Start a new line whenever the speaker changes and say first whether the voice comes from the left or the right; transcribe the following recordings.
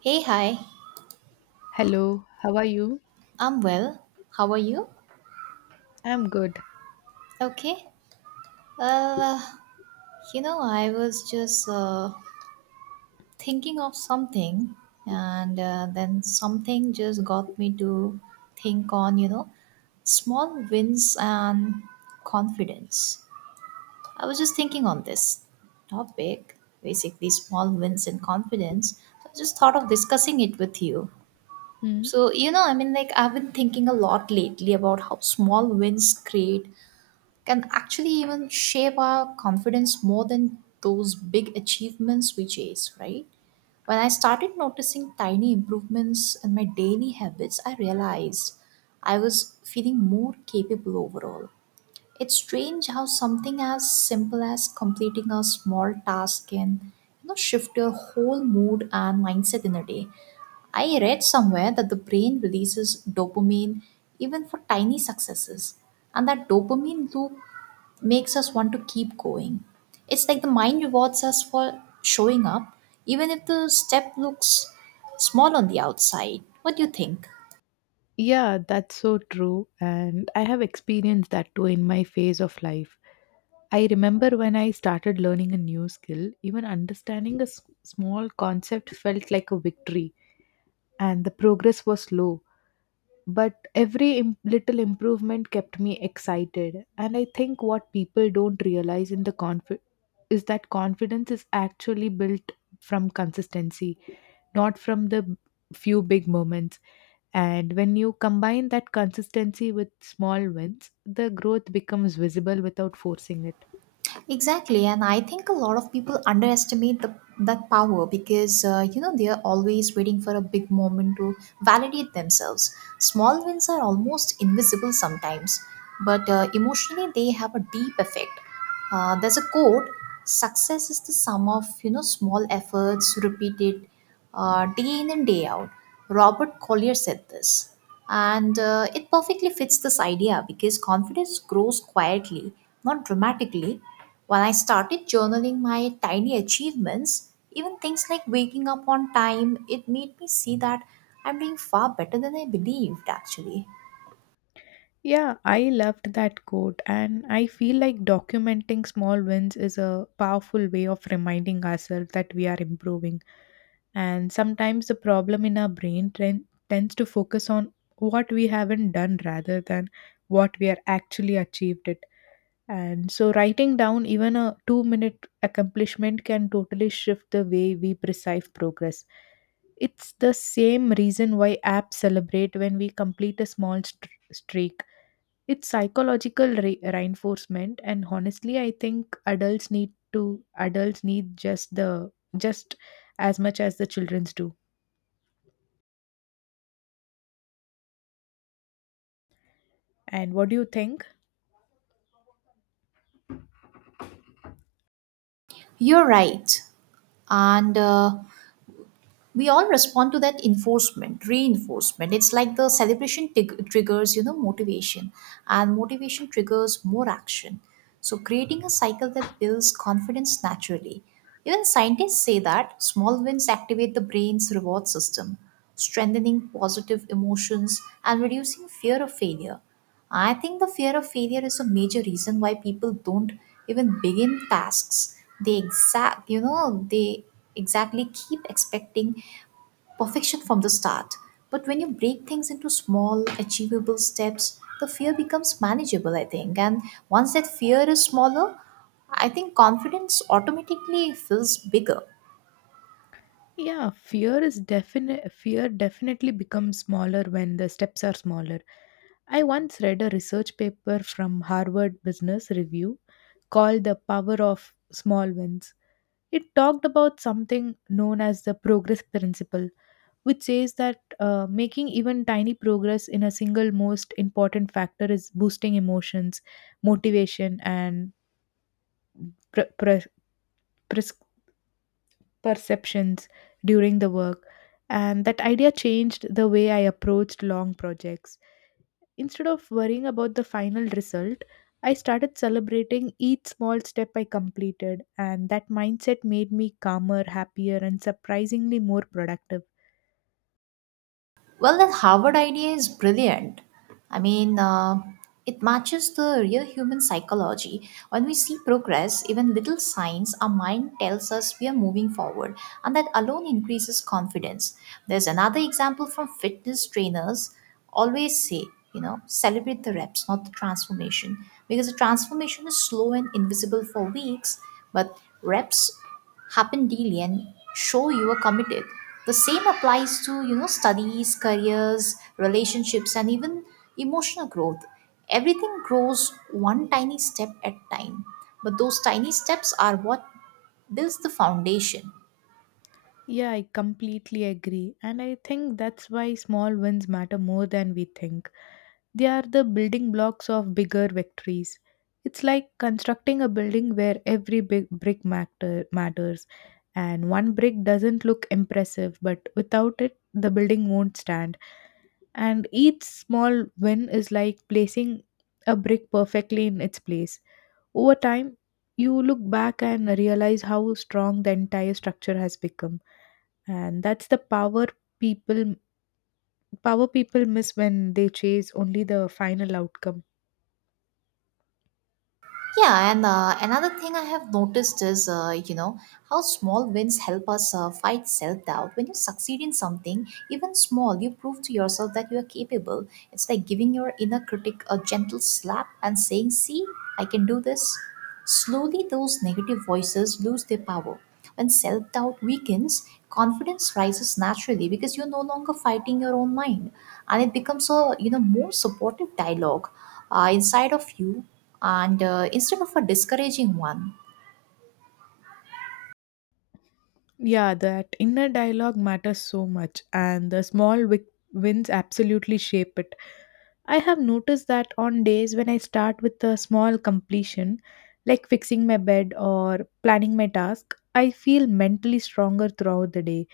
right: Hey, hi.
left: Hello, how are you?
right: I'm well. How are you?
left: I'm good.
right: Okay. Uh, I was just thinking of something, and then something just got me to think on small wins and confidence. I was just thinking on this topic, basically small wins and confidence. So I just thought of discussing it with you.
left: Hmm.
right: So, you know, I mean, like, I've been thinking a lot lately about how small wins create can actually even shape our confidence more than those big achievements we chase, right? When I started noticing tiny improvements in my daily habits, I realized I was feeling more capable overall. It's strange how something as simple as completing a small task can shift your whole mood and mindset in a day. I read somewhere that the brain releases dopamine even for tiny successes, and that dopamine loop makes us want to keep going. It's like the mind rewards us for showing up, even if the step looks small on the outside. What do you think?
left: Yeah, that's so true. And I have experienced that too in my phase of life. I remember when I started learning a new skill, even understanding a small concept felt like a victory, and the progress was slow. But every little improvement kept me excited. And I think what people don't realize is that confidence is actually built from consistency, not from the few big moments. And when you combine that consistency with small wins, the growth becomes visible without forcing it.
right: Exactly, and I think a lot of people underestimate the that power because they are always waiting for a big moment to validate themselves. Small wins are almost invisible sometimes, but emotionally they have a deep effect. There's a quote: "Success is the sum of small efforts repeated day in and day out." Robert Collier said this, and it perfectly fits this idea because confidence grows quietly, not dramatically. Well, I started journaling my tiny achievements, even things like waking up on time. It made me see that I'm doing far better than I believed, actually.
left: Yeah, I loved that quote, and I feel like documenting small wins is a powerful way of reminding ourselves that we are improving. And sometimes the problem in our brain tends to focus on what we haven't done rather than what we are actually achieved it. And so writing down even a 2-minute accomplishment can totally shift the way we perceive progress. It's the same reason why apps celebrate when we complete a small streak. It's psychological reinforcement. And honestly, I think adults need just as much as the children's do. And what do you think?
right: You're right. And we all respond to that enforcement reinforcement. It's like the celebration triggers motivation, and motivation triggers more action, so creating a cycle that builds confidence naturally. Even scientists say that small wins activate the brain's reward system, strengthening positive emotions and reducing fear of failure. I think the fear of failure is a major reason why people don't even begin tasks. They exactly keep expecting perfection from the start. But when you break things into small, achievable steps, the fear becomes manageable, I think. And once that fear is smaller, I think confidence automatically feels bigger.
left: Yeah, fear definitely becomes smaller when the steps are smaller. I once read a research paper from Harvard Business Review called The Power of Small Wins. It talked about something known as the progress principle, which says that making even tiny progress in a single most important factor is boosting emotions, motivation, and pre- pre- pres- perceptions during the work, and that idea changed the way I approached long projects. Instead of worrying about the final result, I started celebrating each small step I completed, and that mindset made me calmer, happier, and surprisingly more productive.
right: Well, that Harvard idea is brilliant. I mean, it matches the real human psychology. When we see progress, even little signs, our mind tells us we are moving forward, and that alone increases confidence. There's another example from fitness trainers. Always say, celebrate the reps, not the transformation, because the transformation is slow and invisible for weeks, but reps happen daily and show you are committed. The same applies to studies, careers, relationships, and even emotional growth. Everything grows one tiny step at a time, but those tiny steps are what builds the foundation.
left: Yeah, I completely agree, and I think that's why small wins matter more than we think. They are the building blocks of bigger victories. It's like constructing a building where every big matters, and one brick doesn't look impressive, but without it, the building won't stand. And each small win is like placing a brick perfectly in its place. Over time, you look back and realize how strong the entire structure has become, and that's the people power people miss when they chase only the final outcome.
right: Yeah, and another thing I have noticed is, how small wins help us fight self doubt. When you succeed in something, even small, you prove to yourself that you are capable. It's like giving your inner critic a gentle slap and saying, See, I can do this. Slowly, those negative voices lose their power. When self doubt weakens, confidence rises naturally because you're no longer fighting your own mind, and it becomes a more supportive dialogue inside of you, and instead of a discouraging one.
left: Yeah, that inner dialogue matters so much, and the small wins absolutely shape it. I have noticed that on days when I start with a small completion, like fixing my bed or planning my task, I feel mentally stronger throughout the day.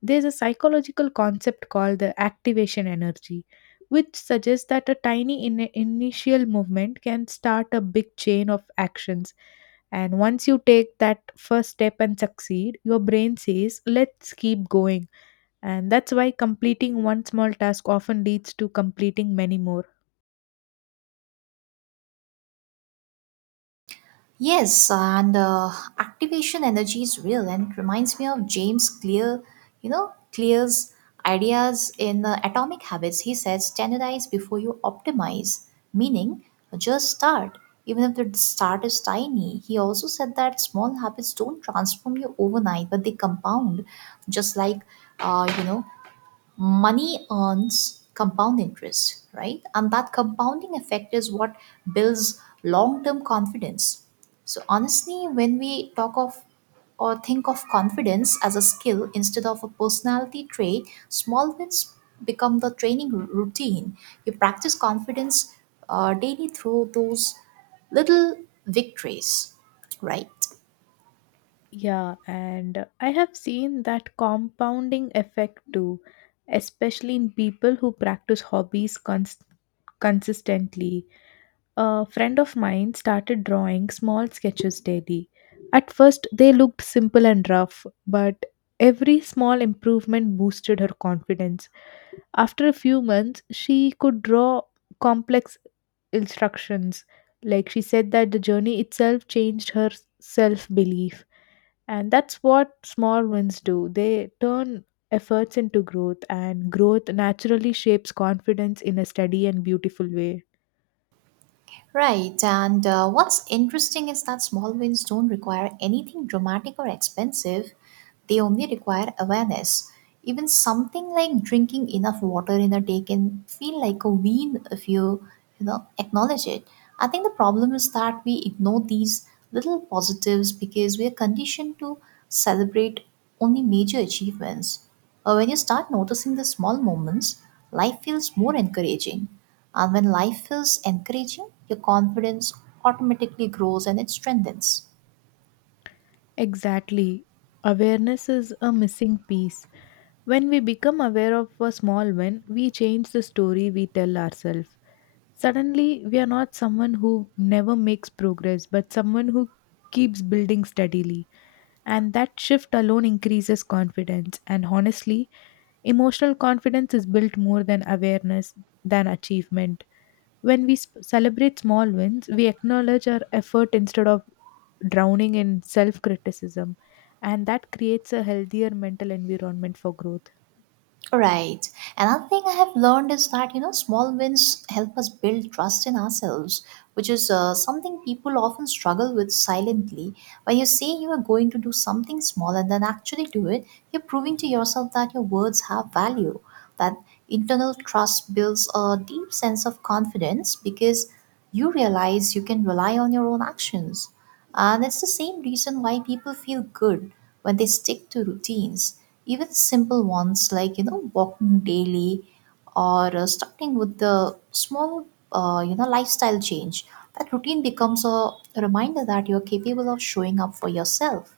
left: There's a psychological concept called the activation energy, which suggests that a tiny initial movement can start a big chain of actions. And once you take that first step and succeed, your brain says, let's keep going. And that's why completing one small task often leads to completing many more.
right: Yes, and activation energy is real, and it reminds me of James Clear, Clear's ideas in Atomic Habits. He says, standardize before you optimize, meaning just start, even if the start is tiny. He also said that small habits don't transform you overnight, but they compound, just like, uh, you know, money earns compound interest, right? And that compounding effect is what builds long term confidence. So, honestly, when we talk of or think of confidence as a skill instead of a personality trait, small wins become the training routine. You practice confidence daily through those little victories, right?
left: Yeah, and I have seen that compounding effect too, especially in people who practice hobbies consistently. A friend of mine started drawing small sketches daily. At first, they looked simple and rough, but every small improvement boosted her confidence. After a few months, she could draw complex instructions. Like she said, that the journey itself changed her self belief. And that's what small wins do, they turn efforts into growth, and growth naturally shapes confidence in a steady and beautiful way.
right: Right, and what's interesting is that small wins don't require anything dramatic or expensive, they only require awareness. Even something like drinking enough water in a day can feel like a win if you acknowledge it. I think the problem is that we ignore these little positives because we are conditioned to celebrate only major achievements. When you start noticing the small moments, life feels more encouraging. And when life feels encouraging, your confidence automatically grows and it strengthens.
left: Exactly. Awareness is a missing piece. When we become aware of a small win, we change the story we tell ourselves. Suddenly, we are not someone who never makes progress, but someone who keeps building steadily. And that shift alone increases confidence. And honestly, emotional confidence is built more than awareness than achievement. When we celebrate small wins, we acknowledge our effort instead of drowning in self criticism, and that creates a healthier mental environment for growth.
right: Right. Another thing I have learned is that, small wins help us build trust in ourselves, which is something people often struggle with silently. When you say you are going to do something small and then actually do it, you're proving to yourself that your words have value. That internal trust builds a deep sense of confidence because you realize you can rely on your own actions. And it's the same reason why people feel good when they stick to routines, even simple ones like walking daily, or starting with the small lifestyle change. That routine becomes a reminder that you're capable of showing up for yourself.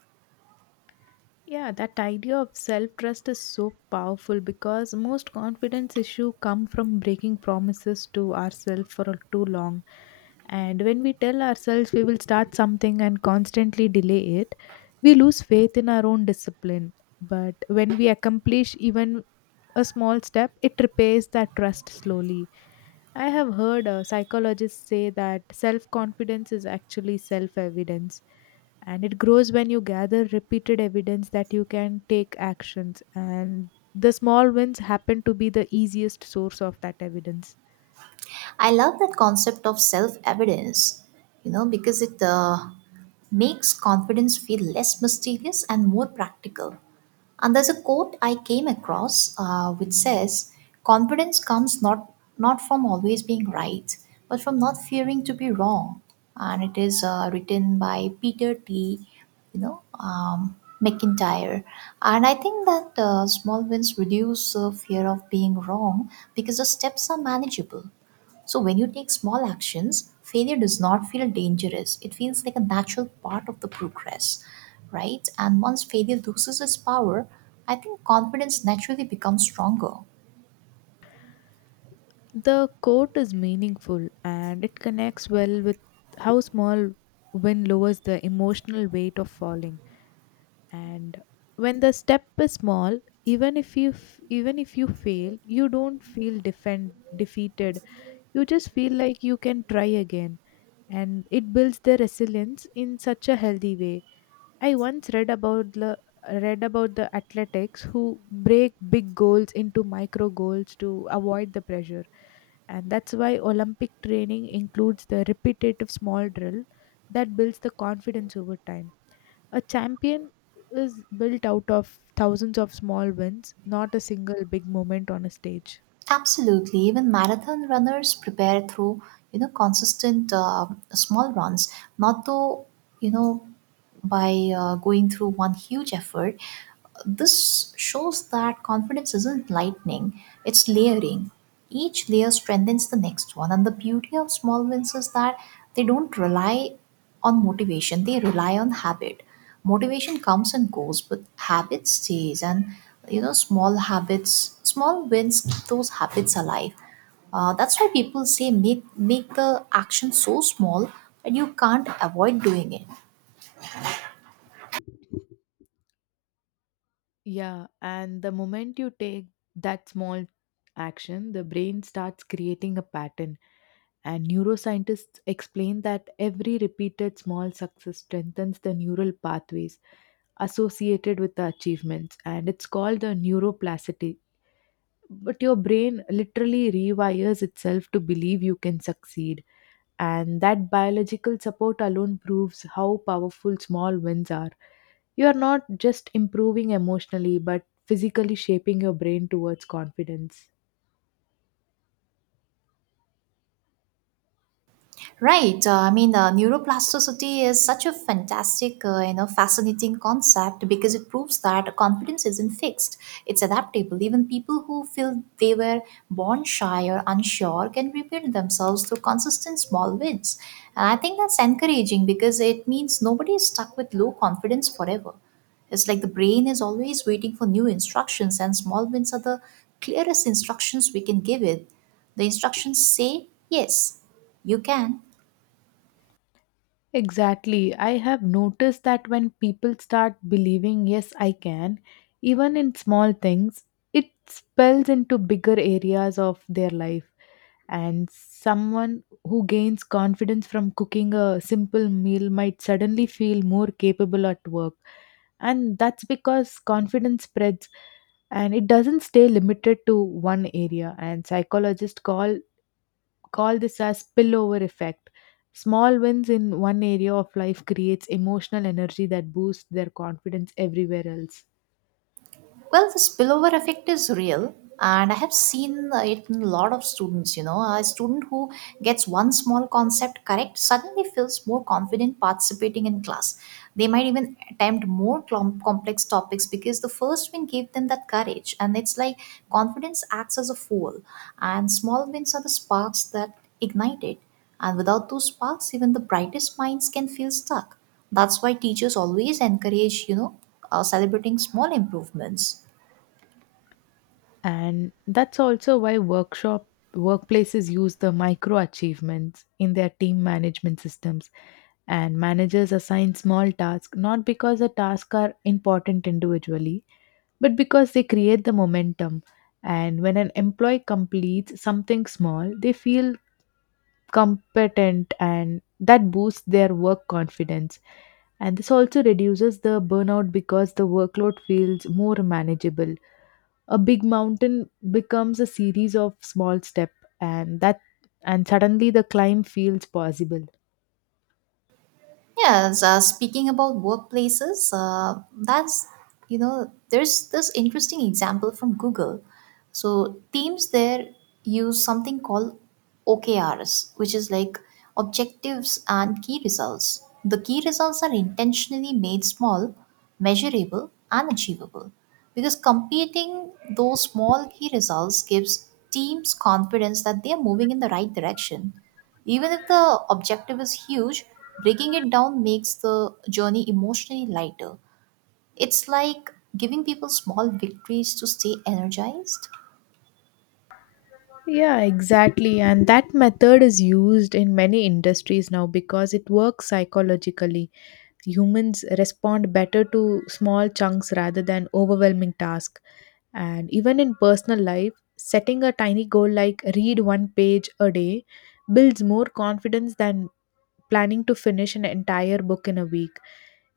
left: Yeah, that idea of self trust is so powerful because most confidence issue come from breaking promises to ourselves for too long. And when we tell ourselves we will start something and constantly delay it, we lose faith in our own discipline. But when we accomplish even a small step, it repairs that trust slowly. I have heard psychologists say that self confidence is actually self evidence, and it grows when you gather repeated evidence that you can take actions, and the small wins happen to be the easiest source of that evidence.
right: I love that concept of self evidence, because it makes confidence feel less mysterious and more practical. And there's a quote I came across which says, "Confidence comes not from always being right, but from not fearing to be wrong." And it is written by Peter T. You know, um, McIntyre. And I think that small wins reduce fear of being wrong because the steps are manageable. So when you take small actions, failure does not feel dangerous. It feels like a natural part of the progress, right? And once failure loses its power, I think confidence naturally becomes stronger.
left: The quote is meaningful, and it connects well with how small win lowers the emotional weight of falling. And when the step is small, even if you f- even if you fail, you don't feel defend defeated. You just feel like you can try again, and it builds the resilience in such a healthy way. I once read about the athletics who break big goals into micro goals to avoid the pressure. And that's why Olympic training includes the repetitive small drill that builds the confidence over time. A champion is built out of thousands of small wins, not a single big moment on a stage.
right: Absolutely, even marathon runners prepare through consistent small runs, not though you know by going through one huge effort. This shows that confidence isn't lightning, it's layering. Each layer strengthens the next one, and the beauty of small wins is that they don't rely on motivation, they rely on habit. Motivation comes and goes, but habit stays, and small habits, small wins keep those habits alive. That's why people say make the action so small that you can't avoid doing it.
left: Yeah, and the moment you take that small action, the brain starts creating a pattern. And neuroscientists explain that every repeated small success strengthens the neural pathways associated with the achievements, and it's called the neuroplasticity. But your brain literally rewires itself to believe you can succeed, and that biological support alone proves how powerful small wins are. You are not just improving emotionally, but physically shaping your brain towards confidence.
right: Right. Neuroplasticity is such a fantastic, fascinating concept because it proves that confidence isn't fixed. It's adaptable. Even people who feel they were born shy or unsure can rebuild themselves through consistent small wins. And I think that's encouraging because it means nobody is stuck with low confidence forever. It's like the brain is always waiting for new instructions, and small wins are the clearest instructions we can give it. The instructions say, yes, you can.
left: Exactly. I have noticed that when people start believing, yes, I can, even in small things, it spills into bigger areas of their life. And someone who gains confidence from cooking a simple meal might suddenly feel more capable at work. And that's because confidence spreads, and it doesn't stay limited to one area. And psychologists call this as spillover effect. Small wins in one area of life creates emotional energy that boosts their confidence everywhere else.
right: Well, the spillover effect is real, and I have seen it in a lot of students. You know, a student who gets one small concept correct suddenly feels more confident participating in class. They might even attempt more complex topics because the first win gave them that courage. And it's like confidence acts as a fuel, and small wins are the sparks that ignite it. And without those sparks, even the brightest minds can feel stuck. That's why teachers always encourage, celebrating small improvements.
left: And that's also why workshop workplaces use the micro achievements in their team management systems. And managers assign small tasks, not because the tasks are important individually, but because they create the momentum. And when an employee completes something small, they feel competent, and that boosts their work confidence. And this also reduces the burnout because the workload feels more manageable. A big mountain becomes a series of small steps, and that and suddenly the climb feels possible.
right: Yes, speaking about workplaces, there's this interesting example from Google. So teams there use something called OKRs, which is like objectives and key results. The key results are intentionally made small, measurable, and achievable because competing those small key results gives teams confidence that they are moving in the right direction. Even if the objective is huge, breaking it down makes the journey emotionally lighter. It's like giving people small victories to stay energized.
left: Yeah, exactly. And that method is used in many industries now because it works psychologically. Humans respond better to small chunks rather than overwhelming tasks. And even in personal life, setting a tiny goal like read one page a day builds more confidence than planning to finish an entire book in a week.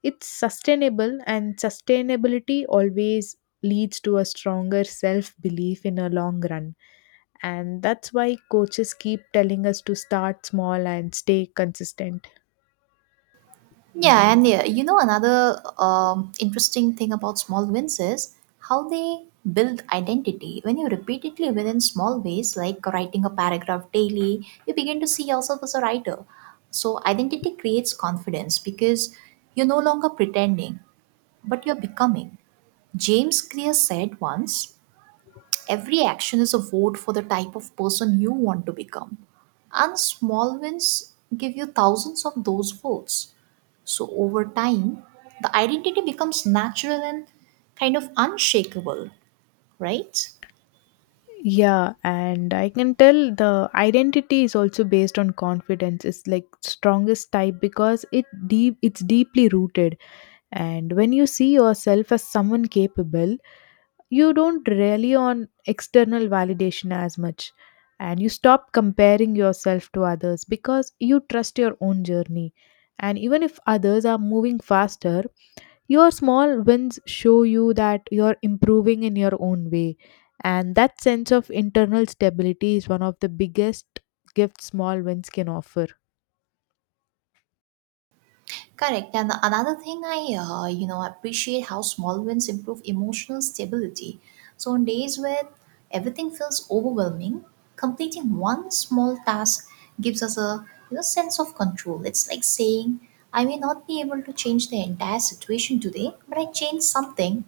left: It's sustainable, and sustainability always leads to a stronger self belief in a long run. And that's why coaches keep telling us to start small and stay consistent.
right: Yeah, and yeah, you know, another interesting thing about small wins is how they build identity. When you repeatedly win in small ways, like writing a paragraph daily, you begin to see yourself as a writer. So, identity creates confidence because you're no longer pretending, but you're becoming. James Clear said once every action is a vote for the type of person you want to become. And small wins give you thousands of those votes. So over time, the identity becomes natural and kind of unshakable, right?
left: Yeah, and I can tell the identity is also based on confidence. It's like strongest type because it's deeply rooted. And when you see yourself as someone capable, you don't rely on external validation as much, and you stop comparing yourself to others because you trust your own journey. And even if others are moving faster, your small wins show you that you're improving in your own way, and that sense of internal stability is one of the biggest gifts small wins can offer.
right: Correct. And another thing I appreciate how small wins improve emotional stability. So on days where everything feels overwhelming, completing one small task gives us a sense of control. It's like saying, I may not be able to change the entire situation today, but I changed something.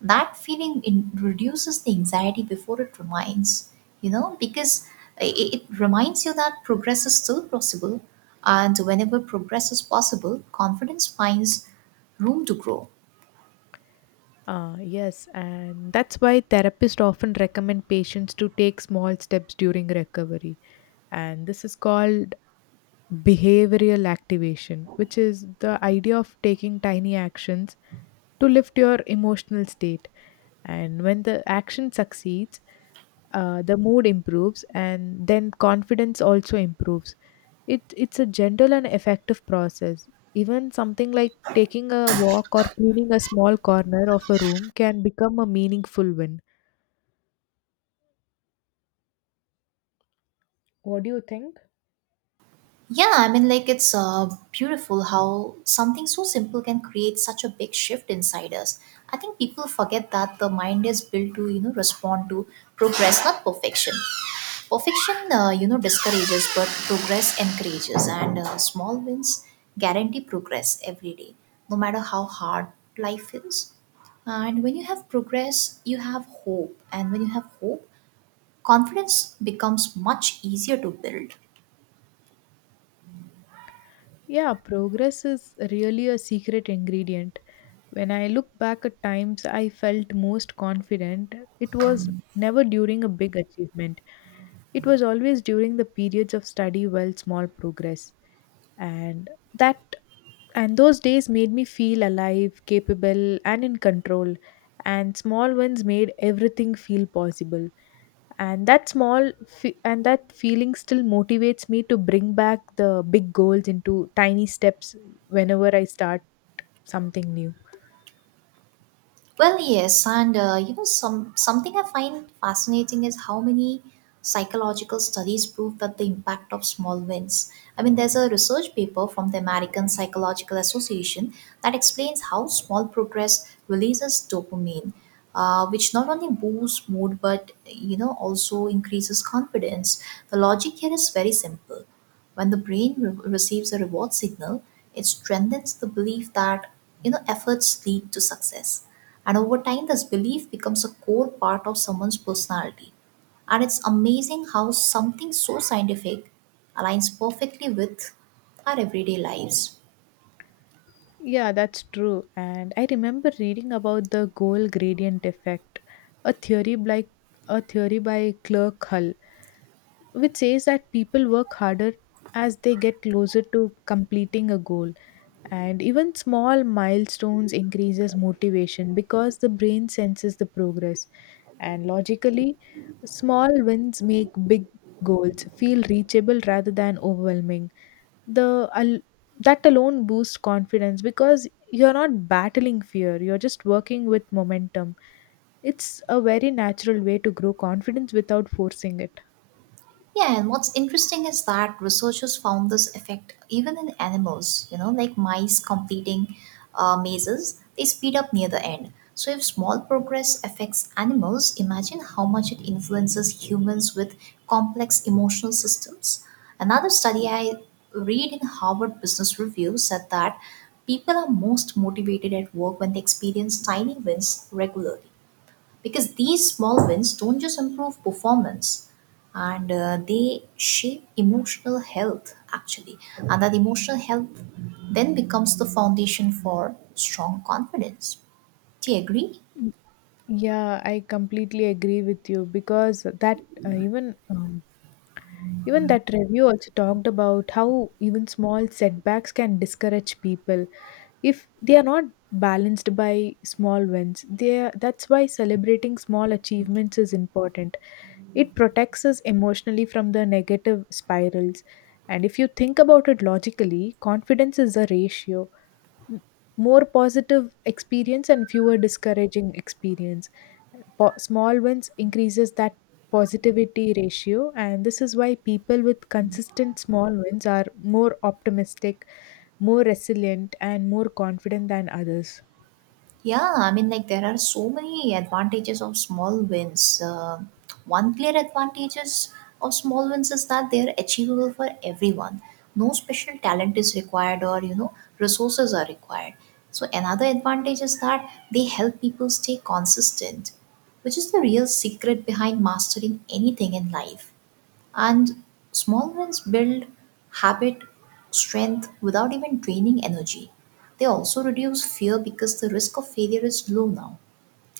right: That feeling reduces the anxiety before it reminds, because it reminds you that progress is still possible. And whenever progress is possible, confidence finds room to grow.
left: Ah, yes, and that's why therapists often recommend patients to take small steps during recovery. And this is called behavioral activation, which is the idea of taking tiny actions to lift your emotional state. And when the action succeeds, the mood improves, and then confidence also improves. It's a gentle and effective process. Even something like taking a walk or cleaning a small corner of a room can become a meaningful win. What do you think?
right: Yeah, I mean, like it's beautiful how something so simple can create such a big shift inside us. I think people forget that the mind is built to respond to progress, not perfection. Perfection discourages, but progress encourages. And small wins guarantee progress every day, no matter how hard life is. And when you have progress, you have hope. And when you have hope, confidence becomes much easier to build.
left: Yeah, progress is really a secret ingredient. When I look back at times I felt most confident, it was never during a big achievement. It was always during the periods of study, well, small progress. And that and those days made me feel alive, capable, and in control. And small wins made everything feel possible. And that feeling still motivates me to bring back the big goals into tiny steps whenever I start something new.
right: Well, yes. And something I find fascinating is how many psychological studies prove that the impact of small wins. I mean, there's a research paper from the American Psychological Association that explains how small progress releases dopamine, which not only boosts mood but also increases confidence. The logic here is very simple. When the brain receives a reward signal, it strengthens the belief that efforts lead to success. And over time, this belief becomes a core part of someone's personality. And it's amazing how something so scientific aligns perfectly with our everyday lives.
left: Yeah, that's true. And I remember reading about the goal gradient effect, a theory by a theory by Clerk Hull, which says that people work harder as they get closer to completing a goal, and even small milestones increases motivation because the brain senses the progress. And logically, small wins make big goals feel reachable rather than overwhelming. the al- that alone boosts confidence because you're not battling fear, you're just working with momentum. It's a very natural way to grow confidence without forcing it.
right: Yeah, and what's interesting is that researchers found this effect even in animals, like mice completing mazes. They speed up near the end. So if small progress affects animals, imagine how much it influences humans with complex emotional systems. Another study I read in Harvard Business Review said that people are most motivated at work when they experience tiny wins regularly, because these small wins don't just improve performance, and they shape emotional health actually, and that emotional health then becomes the foundation for strong confidence. Do you agree?
left: Yeah, I completely agree with you because that even even that review also talked about how even small setbacks can discourage people if they are not balanced by small wins. They are, that's why celebrating small achievements is important. It protects us emotionally from the negative spirals. And if you think about it logically, confidence is a ratio, m- more positive experience and fewer discouraging experience. Small wins increases that positivity ratio, and this is why people with consistent small wins are more optimistic, more resilient, and more confident than others.
right: Yeah, I mean, like there are so many advantages of small wins. One clear advantages of small wins is that they are achievable for everyone. No special talent is required, or resources are required. So another advantage is that they help people stay consistent, which is the real secret behind mastering anything in life. And small wins build habit strength without even draining energy. They also reduce fear because the risk of failure is low now.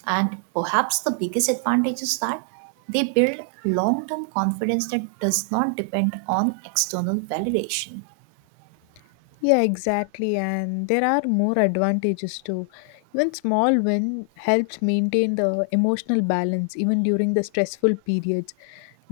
right: And perhaps the biggest advantage is that they build long term confidence that does not depend on external validation.
left: Yeah, exactly, and there are more advantages too. Even small win helps maintain the emotional balance even during the stressful periods,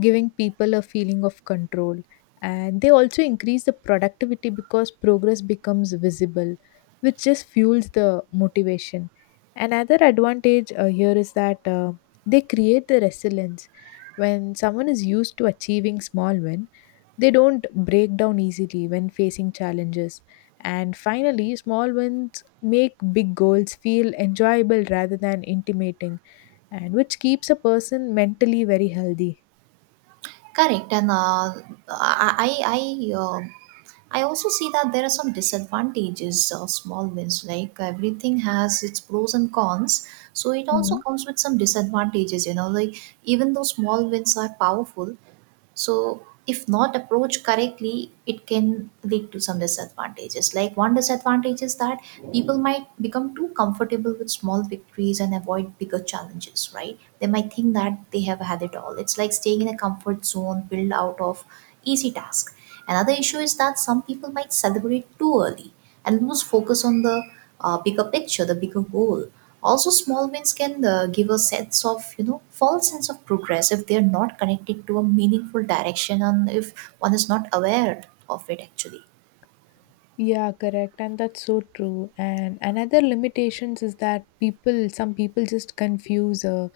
left: giving people a feeling of control. And they also increase the productivity because progress becomes visible, which just fuels the motivation. Another advantage here is that they create the resilience. When someone is used to achieving small win, they don't break down easily when facing challenges. And finally, small wins make big goals feel enjoyable rather than intimidating, and which keeps a person mentally very healthy.
right: Correct. And I, I, I uh, I also see that there are some disadvantages of small wins, like everything has its pros and cons. So it also
left: Mhm.
right: comes with some disadvantages, like even though small wins are powerful, so if not approached correctly, it can lead to some disadvantages. Like, one disadvantage is that people might become too comfortable with small victories and avoid bigger challenges, right? They might think that they have had it all. It's like staying in a comfort zone built out of easy tasks. Another issue is that some people might celebrate too early and lose focus on the bigger picture, the bigger goal. Also, small wins can give a sense of false sense of progress if they're not connected to a meaningful direction, and if one is not aware of it actually.
left: Yeah, correct. And that's so true. And another limitations is that people, some people just confuse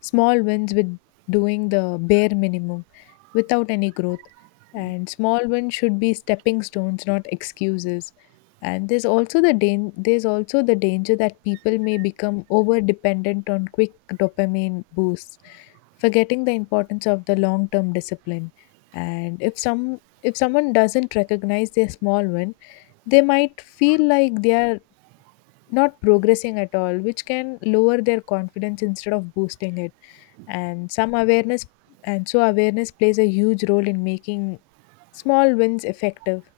left: small wins with doing the bare minimum without any growth. And small wins should be stepping stones, not excuses. And there's also the danger that people may become over dependent on quick dopamine boosts, forgetting the importance of the long-term discipline. And if someone doesn't recognize their small win, they might feel like they are not progressing at all, which can lower their confidence instead of boosting it. And some awareness, and so awareness plays a huge role in making small wins effective.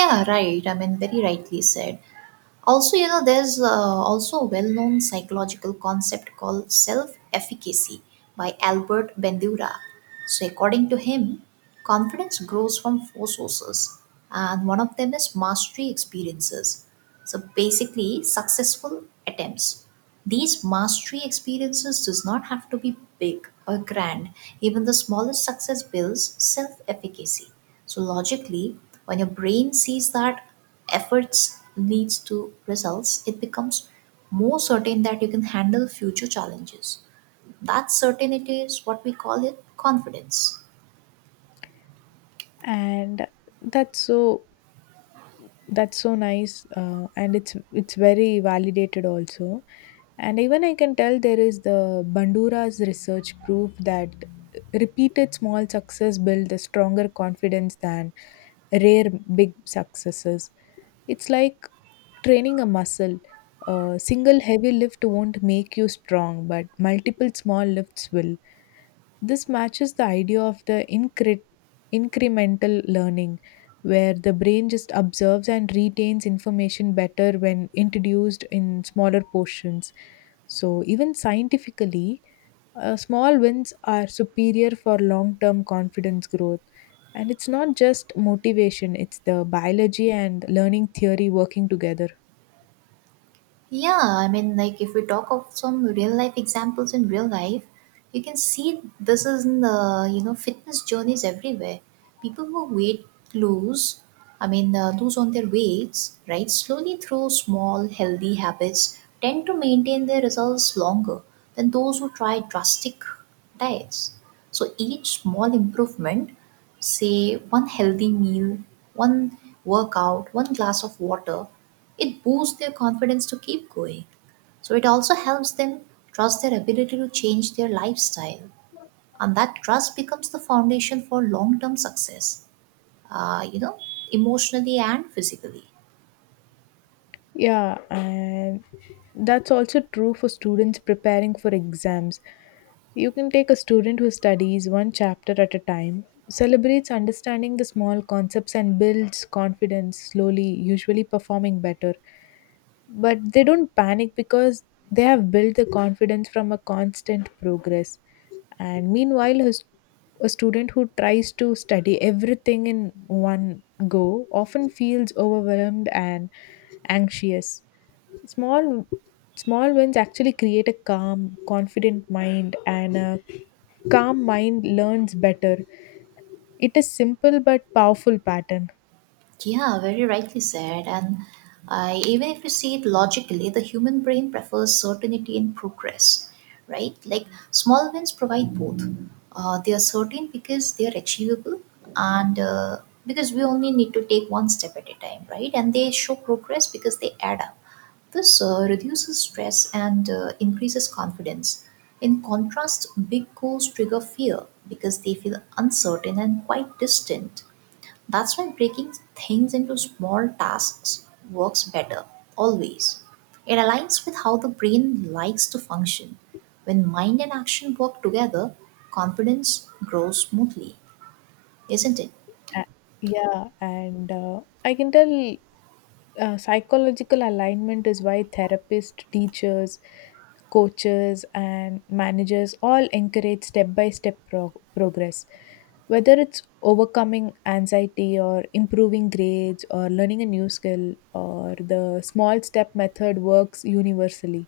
right: Yeah, right. I mean, very rightly said. Also, there's also a well-known psychological concept called self-efficacy by Albert Bandura. So according to him, confidence grows from four sources, and one of them is mastery experiences. So basically, successful attempts. These mastery experiences does not have to be big or grand. Even the smallest success builds self-efficacy. So logically, when your brain sees that efforts leads to results, it becomes more certain that you can handle future challenges. That certainty is what we call it confidence.
left: And that's so that's so nice, and it's very validated also. And even I can tell there is the Bandura's research proof that repeated small success build a stronger confidence than rare big successes. It's like training a muscle. A single heavy lift won't make you strong, but multiple small lifts will. This matches the idea of the incremental learning, where the brain just observes and retains information better when introduced in smaller portions. So, even scientifically, small wins are superior for long term confidence growth. And it's not just motivation, it's the biology and learning theory working together.
right: Yeah, I mean, like if we talk of some real life examples in real life, you can see this is in the fitness journeys everywhere. People who weight lose, I mean, lose on their weights, right? Slowly through small healthy habits, tend to maintain their results longer than those who try drastic diets. So each small improvement, say one healthy meal, one workout, one glass of water, it boosts their confidence to keep going. So it also helps them trust their ability to change their lifestyle. And that trust becomes the foundation for long term success, uh, you know, emotionally and physically.
left: Yeah, and that's also true for students preparing for exams. You can take a student who studies one chapter at a time, celebrates understanding the small concepts, and builds confidence slowly, usually performing better, but they don't panic because they have built the confidence from a constant progress. And meanwhile a student who tries to study everything in one go often feels overwhelmed and anxious. Small small wins actually create a calm confident mind, and a calm mind learns better. It is simple but powerful pattern.
right: Yeah, very rightly said. And even if you see it logically, the human brain prefers certainty and progress, right? Like, small wins provide both. They are certain because they are achievable, and because we only need to take one step at a time, right? And they show progress because they add up. This reduces stress, and increases confidence. In contrast, big goals trigger fear because they feel uncertain and quite distant. That's why breaking things into small tasks works better, always. It aligns with how the brain likes to function. When mind and action work together, confidence grows smoothly, isn't it?
left: A- yeah, and I can tell psychological alignment is why therapists, teachers, coaches, and managers all encourage step by step progress. Whether it's overcoming anxiety or improving grades or learning a new skill, or the small step method works universally.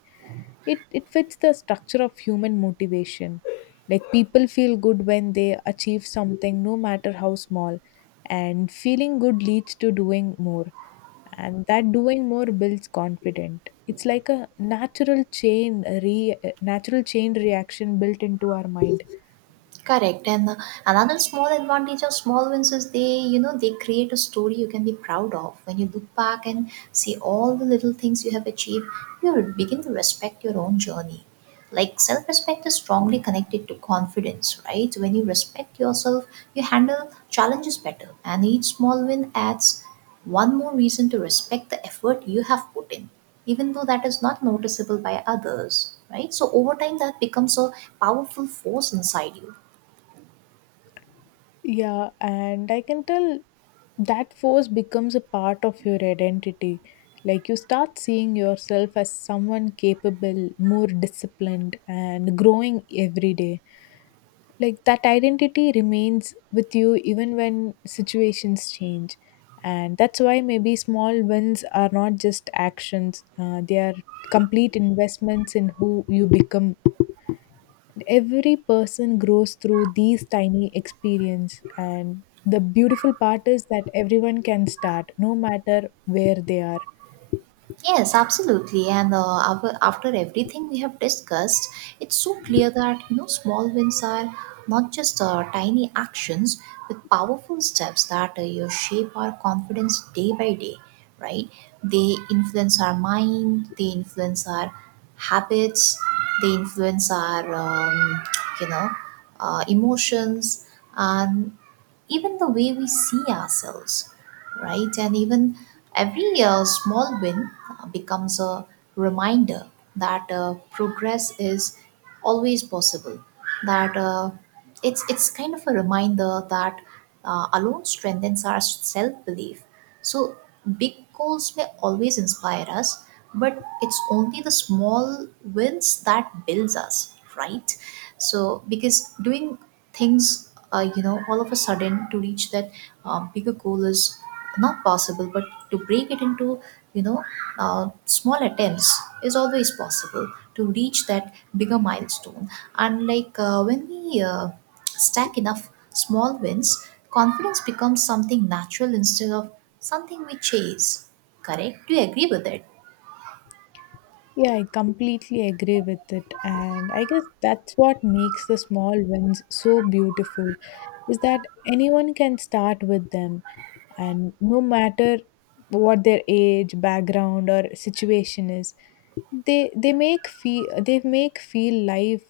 left: It fits the structure of human motivation. Like people feel good when they achieve something, no matter how small, and feeling good leads to doing more, and that doing more builds confidence. It's like a natural chain a re a natural chain reaction built into our mind.
right: Correct. And another small advantage of small wins is they create a story you can be proud of. When you look back and see all the little things you have achieved, you will begin to respect your own journey. Like, self respect is strongly connected to confidence, right? When you respect yourself, you handle challenges better. And each small win adds one more reason to respect the effort you have put in, even though that is not noticeable by others, right? So over time, that becomes a powerful force inside you.
left: Yeah, and I can tell that force becomes a part of your identity. Like you start seeing yourself as someone capable, more disciplined and growing every day. Like that identity remains with you even when situations change. And that's why maybe small wins are not just actions, they are complete investments in who you become. Every person grows through these tiny experience, and the beautiful part is that everyone can start no matter where they are.
right: Yes, absolutely. And after everything we have discussed, it's so clear that small wins are not just tiny actions with powerful steps that you shape our confidence day by day, right? They influence our mind, they influence our habits, they influence our you know emotions, and even the way we see ourselves, right? And even every small win becomes a reminder that progress is always possible. That it's kind of a reminder that alone strengthens our self belief. So big goals may always inspire us, but it's only the small wins that builds us, right? So because doing things all of a sudden to reach that bigger goal is not possible, but to break it into you know small attempts is always possible to reach that bigger milestone. And like, when we stack enough small wins, confidence becomes something natural instead of something we chase. Correct. Do you agree with it?
left: Yeah, I completely agree with it. And I guess that's what makes the small wins so beautiful is that anyone can start with them. And no matter what their age, background, or situation is, they make feel life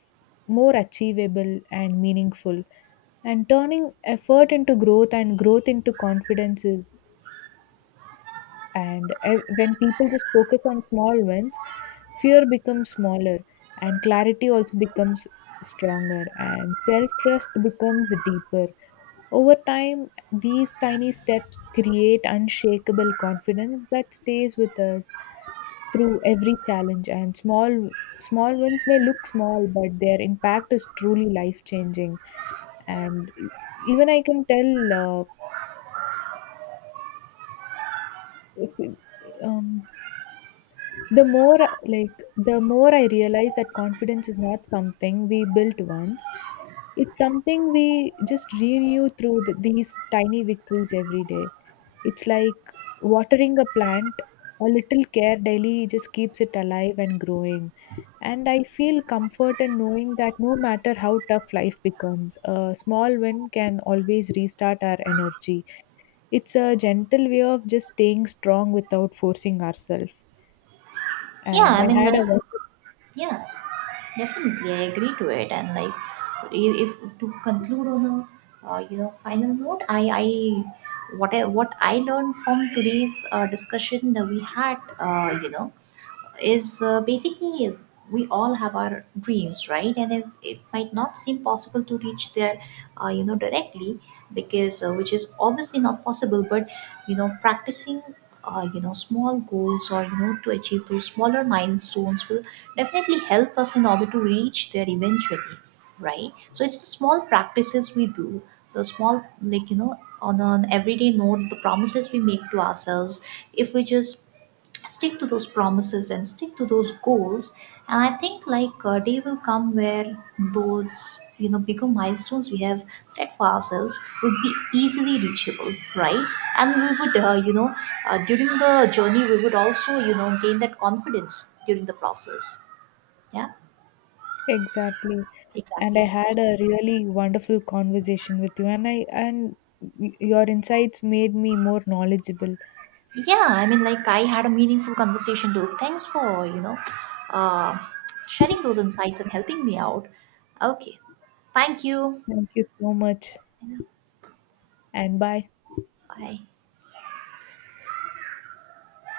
left: more achievable and meaningful. And turning effort into growth and growth into confidence is, when people just focus on small wins, fear becomes smaller, and clarity also becomes stronger, and self trust becomes deeper. Over time, these tiny steps create unshakable confidence that stays with us through every challenge. And small wins may look small, but their impact is truly life changing. And even I can tell, if, um, The more the more I realize that confidence is not something we built once. It's something we just renew through the, these tiny victories every day. It's like watering a plant. A little care daily just keeps it alive and growing. And I feel comfort in knowing that no matter how tough life becomes, a small win can always restart our energy. It's a gentle way of just staying strong without forcing ourselves.
right: Yeah,
left: And
right: I
left: I
right: mean,
left: had
right: like,
left: a
right: yeah. Definitely, I agree to it. And like, if to conclude on a final note, I what I learned from today's discussion that we had, is basically we all have our dreams, right? And if it might not seem possible to reach there directly, because which is obviously not possible, but practicing small goals, or to achieve those smaller milestones will definitely help us in order to reach there eventually. Right, so it's the small practices we do, the small, like, on an everyday note, the promises we make to ourselves, if we just stick to those promises and stick to those goals, and I think, like, a day will come where those bigger milestones we have set for ourselves would be easily reachable, right? And we would during the journey, we would also gain that confidence during the process. Yeah.
left: Exactly. And I
right: Exactly.
left: had a really wonderful conversation with you, and your insights made me more knowledgeable.
right: Yeah, I mean, like, I had a meaningful conversation too. Thanks for uh, sharing those insights and helping me out. Okay. Thank you.
left: Thank you so much.
right: Yeah,
left: And bye.
right: bye.